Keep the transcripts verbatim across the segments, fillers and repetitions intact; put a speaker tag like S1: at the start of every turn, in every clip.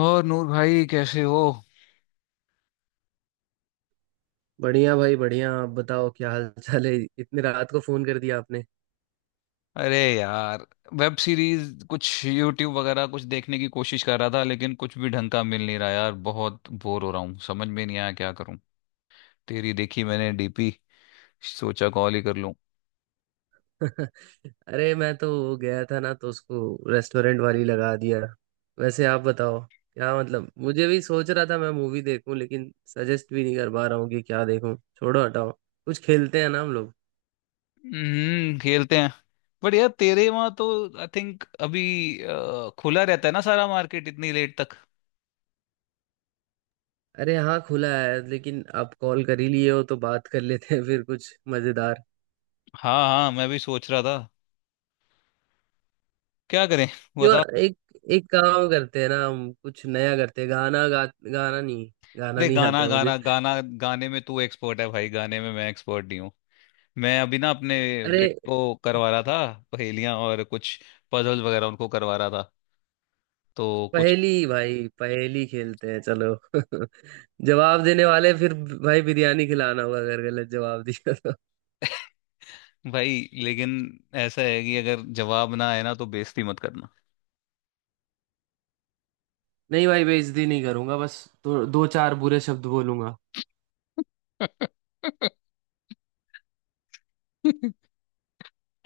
S1: और नूर भाई कैसे हो।
S2: बढ़िया भाई बढ़िया। आप बताओ क्या हाल चाल है। इतनी रात को फोन कर दिया आपने।
S1: अरे यार, वेब सीरीज कुछ यूट्यूब वगैरह कुछ देखने की कोशिश कर रहा था लेकिन कुछ भी ढंग का मिल नहीं रहा यार। बहुत बोर हो रहा हूँ, समझ में नहीं आया क्या करूँ। तेरी देखी मैंने डीपी, सोचा कॉल ही कर लूँ।
S2: अरे मैं तो गया था ना तो उसको रेस्टोरेंट वाली लगा दिया। वैसे आप बताओ क्या। मतलब मुझे भी सोच रहा था मैं मूवी देखूं लेकिन सजेस्ट भी नहीं कर पा रहा हूँ कि क्या देखूं। छोड़ो हटाओ, कुछ खेलते हैं ना हम लोग।
S1: हम्म, खेलते हैं। बट यार तेरे वहां तो आई थिंक अभी अ, खुला रहता है ना सारा मार्केट इतनी लेट तक।
S2: अरे हाँ खुला है, लेकिन आप कॉल कर ही लिए हो तो बात कर लेते हैं। फिर कुछ मजेदार।
S1: हाँ हाँ, मैं भी सोच रहा था क्या करें।
S2: क्यों?
S1: बता।
S2: एक एक काम करते हैं ना, हम कुछ नया करते हैं। गाना गा, गाना नहीं। गाना
S1: अरे
S2: नहीं आता
S1: गाना
S2: है मुझे।
S1: गाना गाना, गाने में तू एक्सपर्ट है भाई, गाने में मैं एक्सपर्ट नहीं हूँ। मैं अभी ना अपने
S2: अरे
S1: बेटे को करवा रहा था पहेलियां और कुछ पजल वगैरह उनको करवा रहा था तो कुछ।
S2: पहेली भाई, पहेली खेलते हैं चलो। जवाब देने वाले फिर भाई बिरयानी खिलाना होगा अगर गलत जवाब दिया तो।
S1: भाई लेकिन ऐसा है कि अगर जवाब ना आए ना तो बेइज्जती मत करना।
S2: नहीं भाई बेइज्जती नहीं करूंगा, बस दो, दो चार बुरे शब्द बोलूंगा।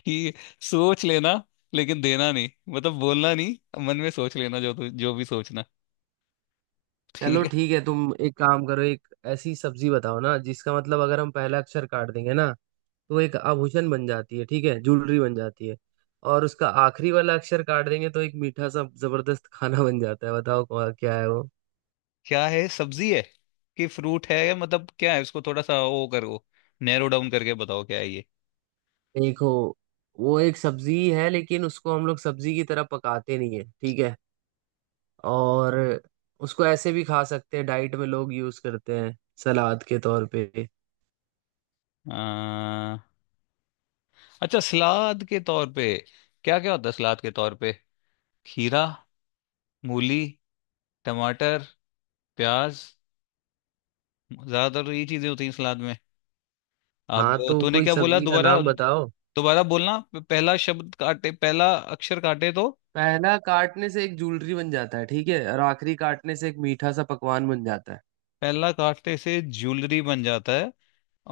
S1: ठीक है, सोच लेना लेकिन देना नहीं, मतलब बोलना नहीं, मन में सोच लेना जो तु- जो भी सोचना।
S2: चलो
S1: ठीक है।
S2: ठीक है, तुम एक काम करो। एक ऐसी सब्जी बताओ ना जिसका मतलब अगर हम पहला अक्षर काट देंगे ना तो वो एक आभूषण बन जाती है, ठीक है, ज्वेलरी बन जाती है। और उसका आखिरी वाला अक्षर काट देंगे तो एक मीठा सा जबरदस्त खाना बन जाता है। बताओ कौन- क्या है।
S1: क्या है, सब्जी है कि फ्रूट है या मतलब क्या है? इसको थोड़ा सा वो करो, नैरो डाउन करके बताओ क्या है ये।
S2: देखो वो एक सब्जी है लेकिन उसको हम लोग सब्जी की तरह पकाते नहीं है, ठीक है। और उसको ऐसे भी खा सकते हैं, डाइट में लोग यूज करते हैं, सलाद के तौर पे।
S1: आ, अच्छा सलाद के तौर पे। क्या क्या होता है सलाद के तौर पे? खीरा, मूली, टमाटर, प्याज, ज्यादातर यही चीजें होती हैं सलाद में। अब
S2: हाँ तो
S1: तूने
S2: कोई
S1: क्या बोला
S2: सब्जी का
S1: दोबारा?
S2: नाम बताओ।
S1: दोबारा बोलना। प- पहला शब्द काटे, पहला अक्षर काटे तो?
S2: पहला काटने से एक जूलरी बन जाता है, ठीक है, और आखिरी काटने से एक मीठा सा पकवान बन जाता है।
S1: पहला काटने से ज्वेलरी बन जाता है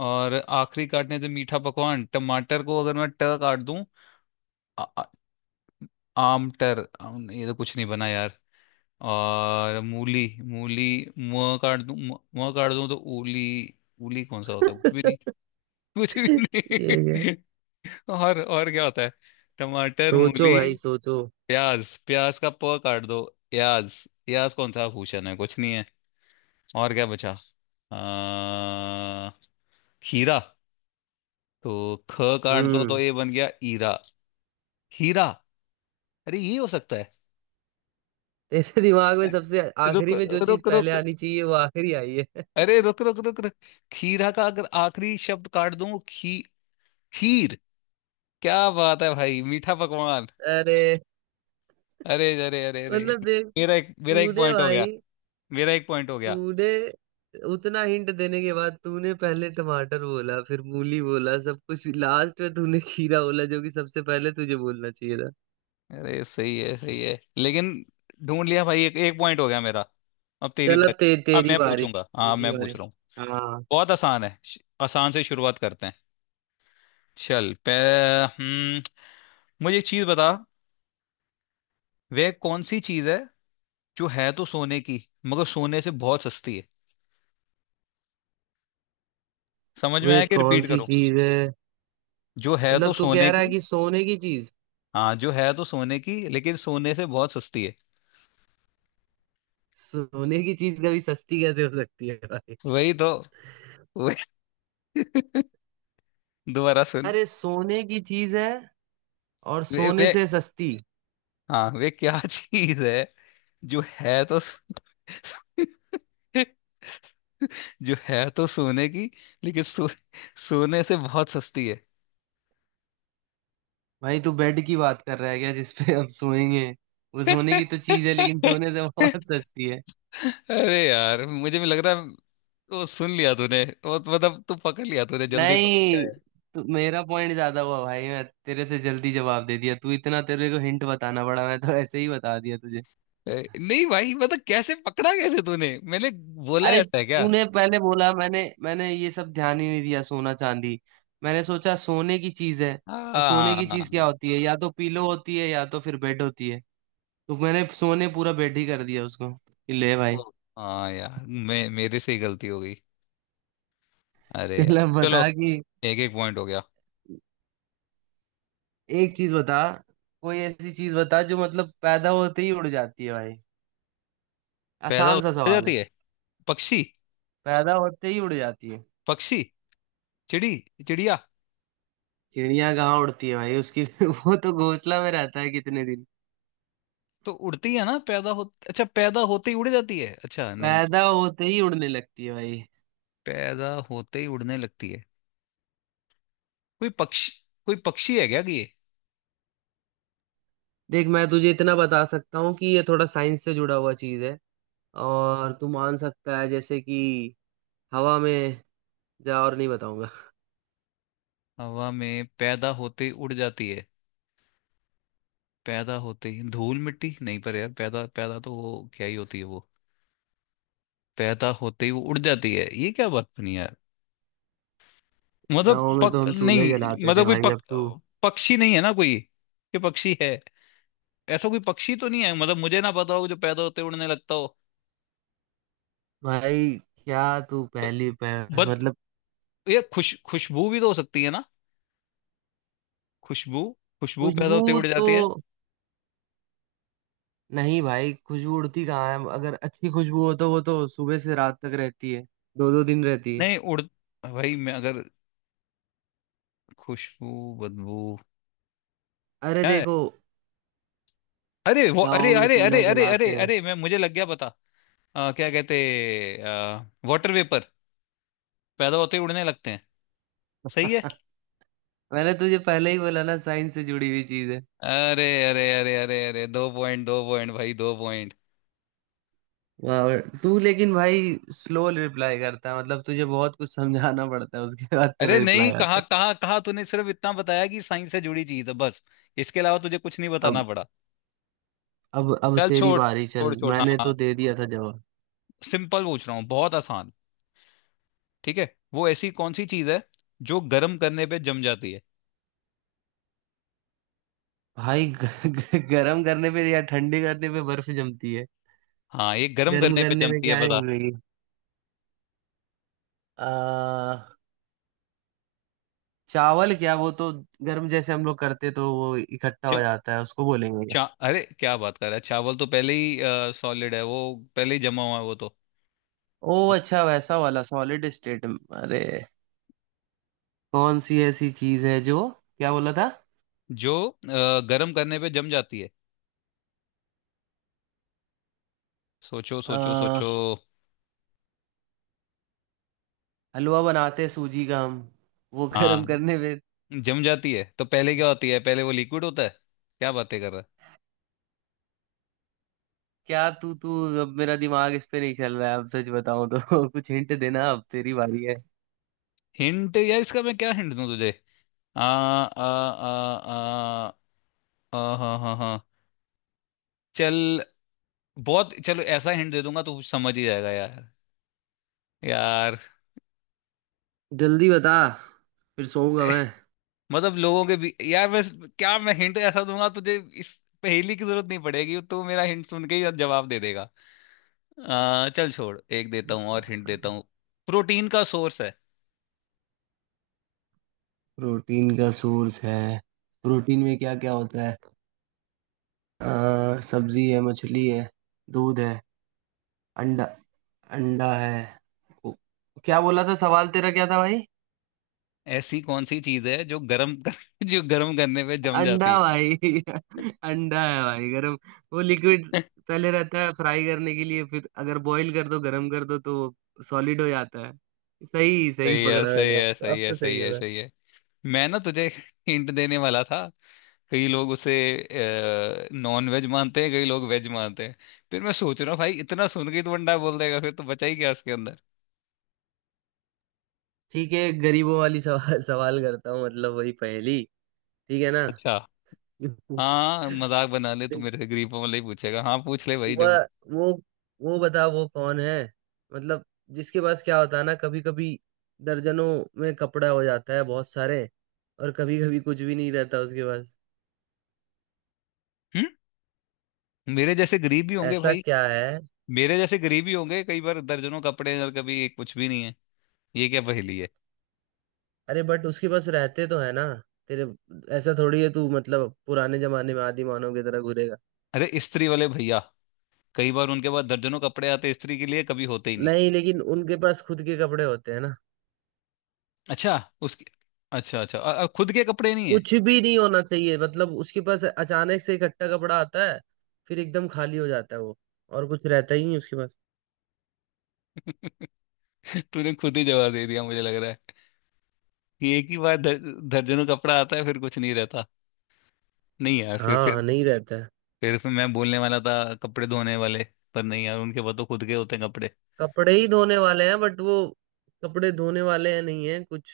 S1: और आखिरी काटने से मीठा पकवान। टमाटर को अगर मैं ट काट दूं। आ, आ- आमटर, आम, ये तो कुछ नहीं बना यार। और मूली, मूली म काट दूं, म म काट दूं तो उली। उली कौन सा होता है, कुछ भी? कुछ भी
S2: ये क्या।
S1: नहीं। और और क्या होता है? टमाटर,
S2: सोचो
S1: मूली,
S2: भाई सोचो।
S1: प्याज, प्याज का प काट दो, प्याज। प्याज कौन सा भूषण है, कुछ नहीं है। और क्या बचा? आ, खीरा। तो ख काट दो तो
S2: हम्म,
S1: ये बन गया ईरा, हीरा, अरे ये हो सकता है।
S2: तेरे दिमाग में सबसे
S1: रुक
S2: आखिरी में जो चीज
S1: रुक रुक,
S2: पहले आनी चाहिए वो आखिरी आई है।
S1: अरे रुक रुक रुक रुक। खीरा का अगर आखिरी शब्द काट दूं, खी, खीर। क्या बात है भाई, मीठा पकवान।
S2: अरे
S1: अरे अरे अरे अरे,
S2: मतलब देख,
S1: मेरा एक मेरा एक
S2: तूने
S1: पॉइंट हो गया।
S2: भाई,
S1: मेरा एक पॉइंट हो गया।
S2: तूने उतना हिंट देने के बाद तूने पहले टमाटर बोला, फिर मूली बोला, सब कुछ। लास्ट में तूने खीरा बोला, जो कि सबसे पहले तुझे बोलना चाहिए था।
S1: अरे सही है सही है, लेकिन ढूंढ लिया भाई, एक एक पॉइंट हो गया मेरा। अब तेरी
S2: चल
S1: बारी।
S2: अब ते,
S1: अब
S2: तेरी
S1: मैं
S2: बारी,
S1: पूछूंगा, हाँ
S2: तेरी
S1: मैं पूछ
S2: बारी।
S1: रहा हूँ।
S2: हाँ,
S1: बहुत आसान है, श- आसान से शुरुआत करते हैं। चल पे। हम्म। मुझे एक चीज बता, वह कौन सी चीज है जो है तो सोने की मगर सोने से बहुत सस्ती है? समझ में
S2: वे
S1: आया कि
S2: कौन
S1: रिपीट
S2: सी
S1: करो?
S2: चीज है?
S1: जो है तो
S2: मतलब तू
S1: सोने
S2: कह रहा है
S1: की।
S2: कि सोने की चीज?
S1: हाँ, जो है तो सोने की लेकिन सोने से बहुत सस्ती है।
S2: सोने की चीज कभी सस्ती कैसे हो सकती है भाई?
S1: वही तो, वही। दोबारा सुन।
S2: अरे सोने की चीज है और
S1: वे,
S2: सोने
S1: वे,
S2: से सस्ती।
S1: हाँ वे क्या चीज है जो है तो जो है तो सोने की लेकिन सो, सोने से बहुत सस्ती है।
S2: भाई तू बेड की बात कर रहा है क्या, जिसपे हम सोएंगे? वो सोने की तो चीज है लेकिन सोने से बहुत सस्ती है।
S1: अरे यार मुझे भी लग रहा है। वो सुन लिया तूने, वो तो मतलब तू पकड़ लिया, तूने जल्दी पकड़
S2: नहीं,
S1: लिया।
S2: तू- मेरा पॉइंट ज्यादा हुआ भाई, मैं तेरे से जल्दी जवाब दे दिया। तू इतना, तेरे को हिंट बताना पड़ा। मैं तो ऐसे ही बता दिया तुझे।
S1: है ए, नहीं भाई मतलब कैसे पकड़ा, कैसे तूने, मैंने बोला
S2: अरे
S1: ऐसा है क्या?
S2: तूने पहले बोला, मैंने मैंने ये सब ध्यान ही नहीं दिया, सोना चांदी। मैंने सोचा सोने की चीज है, तो सोने
S1: हाँ।
S2: की चीज क्या होती है, या तो पीलो होती है या तो फिर बेड होती है। तो मैंने सोने पूरा बेड ही कर दिया उसको कि ले भाई।
S1: ओ, हाँ यार, मैं मेरे से ही गलती हो गई। अरे
S2: चल
S1: यार
S2: अब
S1: चलो,
S2: बता कि
S1: एक एक पॉइंट हो गया।
S2: एक चीज बता। कोई ऐसी चीज बता जो मतलब पैदा होते ही उड़ जाती है भाई।
S1: पैदा
S2: आसान
S1: हो
S2: सा सवाल है।
S1: जाती है। पक्षी।
S2: पैदा होते ही उड़ जाती है।
S1: पक्षी, चिड़ी, चिड़िया।
S2: चिड़िया कहाँ उड़ती है भाई उसकी, वो तो घोंसला में रहता है कितने दिन।
S1: तो उड़ती है ना पैदा हो। अच्छा, पैदा होते ही उड़ जाती है? अच्छा नहीं।
S2: पैदा होते ही उड़ने लगती है भाई।
S1: पैदा होते ही उड़ने लगती है? कोई पक्षी? कोई पक्षी है क्या कि ये?
S2: देख मैं तुझे इतना बता सकता हूँ कि ये थोड़ा साइंस से जुड़ा हुआ चीज है। और तू मान सकता है जैसे कि हवा में। जा और नहीं बताऊंगा।
S1: हवा में पैदा होते ही उड़ जाती है। पैदा होते ही धूल मिट्टी, नहीं पर यार, पैदा, पैदा तो वो क्या ही होती है वो। पैदा होते ही वो उड़ जाती है, ये क्या बात बनी यार। मतलब
S2: गाँव में
S1: पक,
S2: तो हम चूल्हे
S1: नहीं
S2: जलाते थे
S1: मतलब कोई
S2: भाई,
S1: पक,
S2: अब तू
S1: पक्षी नहीं है ना कोई? ये पक्षी है? ऐसा कोई पक्षी तो नहीं है मतलब मुझे ना पता हो जो पैदा होते ही उड़ने लगता हो।
S2: भाई क्या तू
S1: ब-
S2: पहली पह,
S1: बत,
S2: मतलब
S1: ये खुश, खुशबू भी तो हो सकती है ना? खुशबू, खुशबू पैदा
S2: खुशबू
S1: होते उड़
S2: तो।
S1: जाती है।
S2: नहीं भाई खुशबू उड़ती कहाँ है, अगर अच्छी खुशबू हो तो वो तो सुबह से रात तक रहती है, दो दो दिन रहती है।
S1: नहीं उड़, भाई मैं अगर, खुशबू, बदबू,
S2: अरे
S1: क्या है?
S2: देखो
S1: अरे वो,
S2: गाँव
S1: अरे
S2: में
S1: अरे
S2: चूल्हा
S1: अरे अरे
S2: जलाते
S1: अरे
S2: हैं।
S1: अरे मैं, मुझे लग गया पता। अ, क्या कहते, वाटर वेपर, पैदा होते ही उड़ने लगते हैं। सही है।
S2: मैंने तुझे पहले ही बोला ना, साइंस से जुड़ी हुई चीज है।
S1: अरे अरे अरे अरे अरे, दो पॉइंट, दो पॉइंट भाई, दो पॉइंट।
S2: वाह, तू लेकिन भाई स्लो रिप्लाई करता है, मतलब तुझे बहुत कुछ समझाना पड़ता है, उसके बाद तेरा
S1: अरे नहीं,
S2: रिप्लाई
S1: कहा
S2: आता है।
S1: कहा कहा तूने सिर्फ इतना बताया कि साइंस से जुड़ी चीज है बस, इसके अलावा तुझे कुछ नहीं
S2: अब,
S1: बताना पड़ा।
S2: अब अब
S1: चल
S2: तेरी
S1: छोड़
S2: बारी।
S1: छोड़
S2: चल
S1: छोड़ हाँ
S2: मैंने तो
S1: हाँ।
S2: दे दिया था जवाब।
S1: सिंपल पूछ रहा हूँ, बहुत आसान। ठीक है, वो ऐसी कौन सी चीज है जो गर्म करने पे जम जाती है?
S2: भाई ग, ग, गर्म करने पे या ठंडी करने पे बर्फ जमती है।
S1: हाँ, ये गर्म
S2: गर्म
S1: करने पे
S2: करने पे
S1: जमती है,
S2: क्या
S1: बता।
S2: जमेगी? आ, चावल, क्या वो तो गर्म जैसे हम लोग करते तो वो इकट्ठा हो
S1: जम,
S2: जाता है, उसको बोलेंगे क्या?
S1: चा, अरे क्या बात कर रहा है, चावल तो पहले ही सॉलिड है वो, पहले ही जमा हुआ है वो तो।
S2: ओ अच्छा, वैसा वाला सॉलिड स्टेट। अरे कौन सी ऐसी चीज है जो, क्या बोला था?
S1: जो अ, गर्म करने पे जम जाती है। सोचो सोचो
S2: आ,
S1: सोचो।
S2: हलवा बनाते हैं सूजी का हम, वो गर्म
S1: हाँ,
S2: करने पे।
S1: जम जाती है तो पहले क्या होती है, पहले वो लिक्विड होता है। क्या बातें कर रहा है।
S2: क्या तू तू अब, मेरा दिमाग इस पे नहीं चल रहा है अब, सच बताऊं तो। कुछ हिंट देना, अब तेरी बारी है।
S1: हिंट या इसका मैं क्या हिंट दूं तुझे। आ आ आ आ आ हाँ हाँ हाँ। चल। बहुत चलो, ऐसा हिंट दे दूंगा तो समझ ही जाएगा यार। यार,
S2: जल्दी बता, फिर सोऊंगा मैं।
S1: मतलब लोगों के भी यार बस, क्या मैं हिंट ऐसा दूंगा तुझे इस पहेली की जरूरत नहीं पड़ेगी, तू मेरा हिंट सुन के ही जवाब दे देगा। आ, चल छोड़, एक देता हूँ और हिंट देता हूँ, प्रोटीन का सोर्स है।
S2: प्रोटीन का सोर्स है? प्रोटीन में क्या क्या होता है, अ, सब्जी है, मछली है, दूध है, अंडा। अंडा है? ओ, क्या बोला था सवाल तेरा, क्या था भाई?
S1: ऐसी कौन सी चीज है जो गर्म कर, जो गर्म करने पे जम
S2: अंडा
S1: जाती
S2: भाई, अंडा है भाई। गरम, वो लिक्विड
S1: है।
S2: पहले रहता है फ्राई करने के लिए, फिर अगर बॉईल कर दो, गरम कर दो, तो सॉलिड हो जाता है। सही, सही
S1: सही है
S2: पकड़ा मैंने।
S1: सही
S2: अब
S1: है
S2: अब
S1: सही है
S2: तो सही
S1: सही है
S2: होगा।
S1: सही है मैं ना तुझे हिंट देने वाला था, कई लोग उसे नॉन वेज मानते हैं, कई लोग वेज मानते हैं। फिर मैं सोच रहा हूँ भाई इतना सुन के ही तो बंदा बोल देगा, फिर तो बचा ही क्या उसके अंदर।
S2: ठीक है गरीबों वाली सवाल सवाल करता हूँ, मतलब वही पहेली, ठीक है ना?
S1: अच्छा, हाँ मजाक बना ले तू
S2: देख,
S1: मेरे से, गरीबों वाला ही पूछेगा, हाँ पूछ ले भाई
S2: वह
S1: जब।
S2: वो वो बता, वो कौन है, मतलब जिसके पास क्या होता है ना, कभी कभी दर्जनों में कपड़ा हो जाता है बहुत सारे, और कभी कभी कुछ भी नहीं रहता उसके पास।
S1: हम्म, मेरे जैसे गरीब भी होंगे
S2: ऐसा
S1: भाई।
S2: क्या है?
S1: मेरे जैसे गरीब ही होंगे, कई बार दर्जनों कपड़े हैं और कभी कुछ भी नहीं है। ये क्या पहेली है।
S2: अरे बट उसके पास रहते तो है ना तेरे। ऐसा थोड़ी है तू, मतलब पुराने जमाने में आदि मानव की तरह घूरेगा।
S1: अरे इस्त्री वाले भैया, कई बार उनके पास दर्जनों कपड़े आते हैं इस्त्री के लिए, कभी होते ही नहीं।
S2: नहीं लेकिन उनके पास खुद के कपड़े होते हैं ना।
S1: अच्छा, उसकी, अच्छा अच्छा अ- अ, खुद के कपड़े नहीं है।
S2: कुछ भी नहीं होना चाहिए मतलब उसके पास, अचानक से इकट्ठा कपड़ा आता है फिर एकदम खाली हो जाता है वो, और कुछ रहता ही नहीं उसके पास।
S1: तूने खुद ही जवाब दे दिया, मुझे लग रहा है कि एक ही बार दर, दर्जनों कपड़ा आता है फिर कुछ नहीं रहता। नहीं यार, फिर फिर
S2: हाँ नहीं रहता है।
S1: फिर, फिर मैं बोलने वाला था कपड़े धोने वाले, पर नहीं यार उनके पास तो खुद के होते हैं कपड़े।
S2: कपड़े ही धोने वाले हैं, बट वो कपड़े धोने वाले हैं, नहीं है कुछ।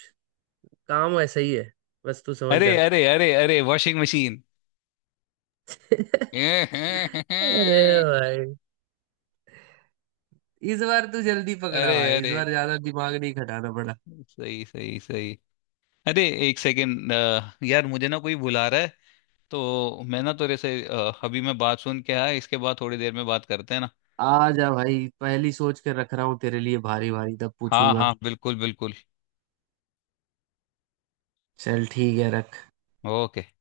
S2: काम वैसा ही है, बस तू समझ
S1: अरे
S2: जा।
S1: अरे अरे अरे, वॉशिंग मशीन।
S2: अरे
S1: अरे,
S2: भाई, इस बार तू जल्दी पकड़ा भाई,
S1: अरे,
S2: इस बार ज्यादा दिमाग नहीं खटाना पड़ा।
S1: सही सही सही। अरे एक सेकेंड, यार मुझे ना कोई बुला रहा है, तो मैं ना तेरे से अ, अभी मैं बात सुन के आया, इसके बाद थोड़ी देर में बात करते हैं ना।
S2: आ जा भाई, पहली सोच के रख रहा हूँ तेरे लिए, भारी भारी तब
S1: हाँ
S2: पूछूंगा।
S1: हाँ बिल्कुल बिल्कुल।
S2: चल ठीक है, रख।
S1: ओके।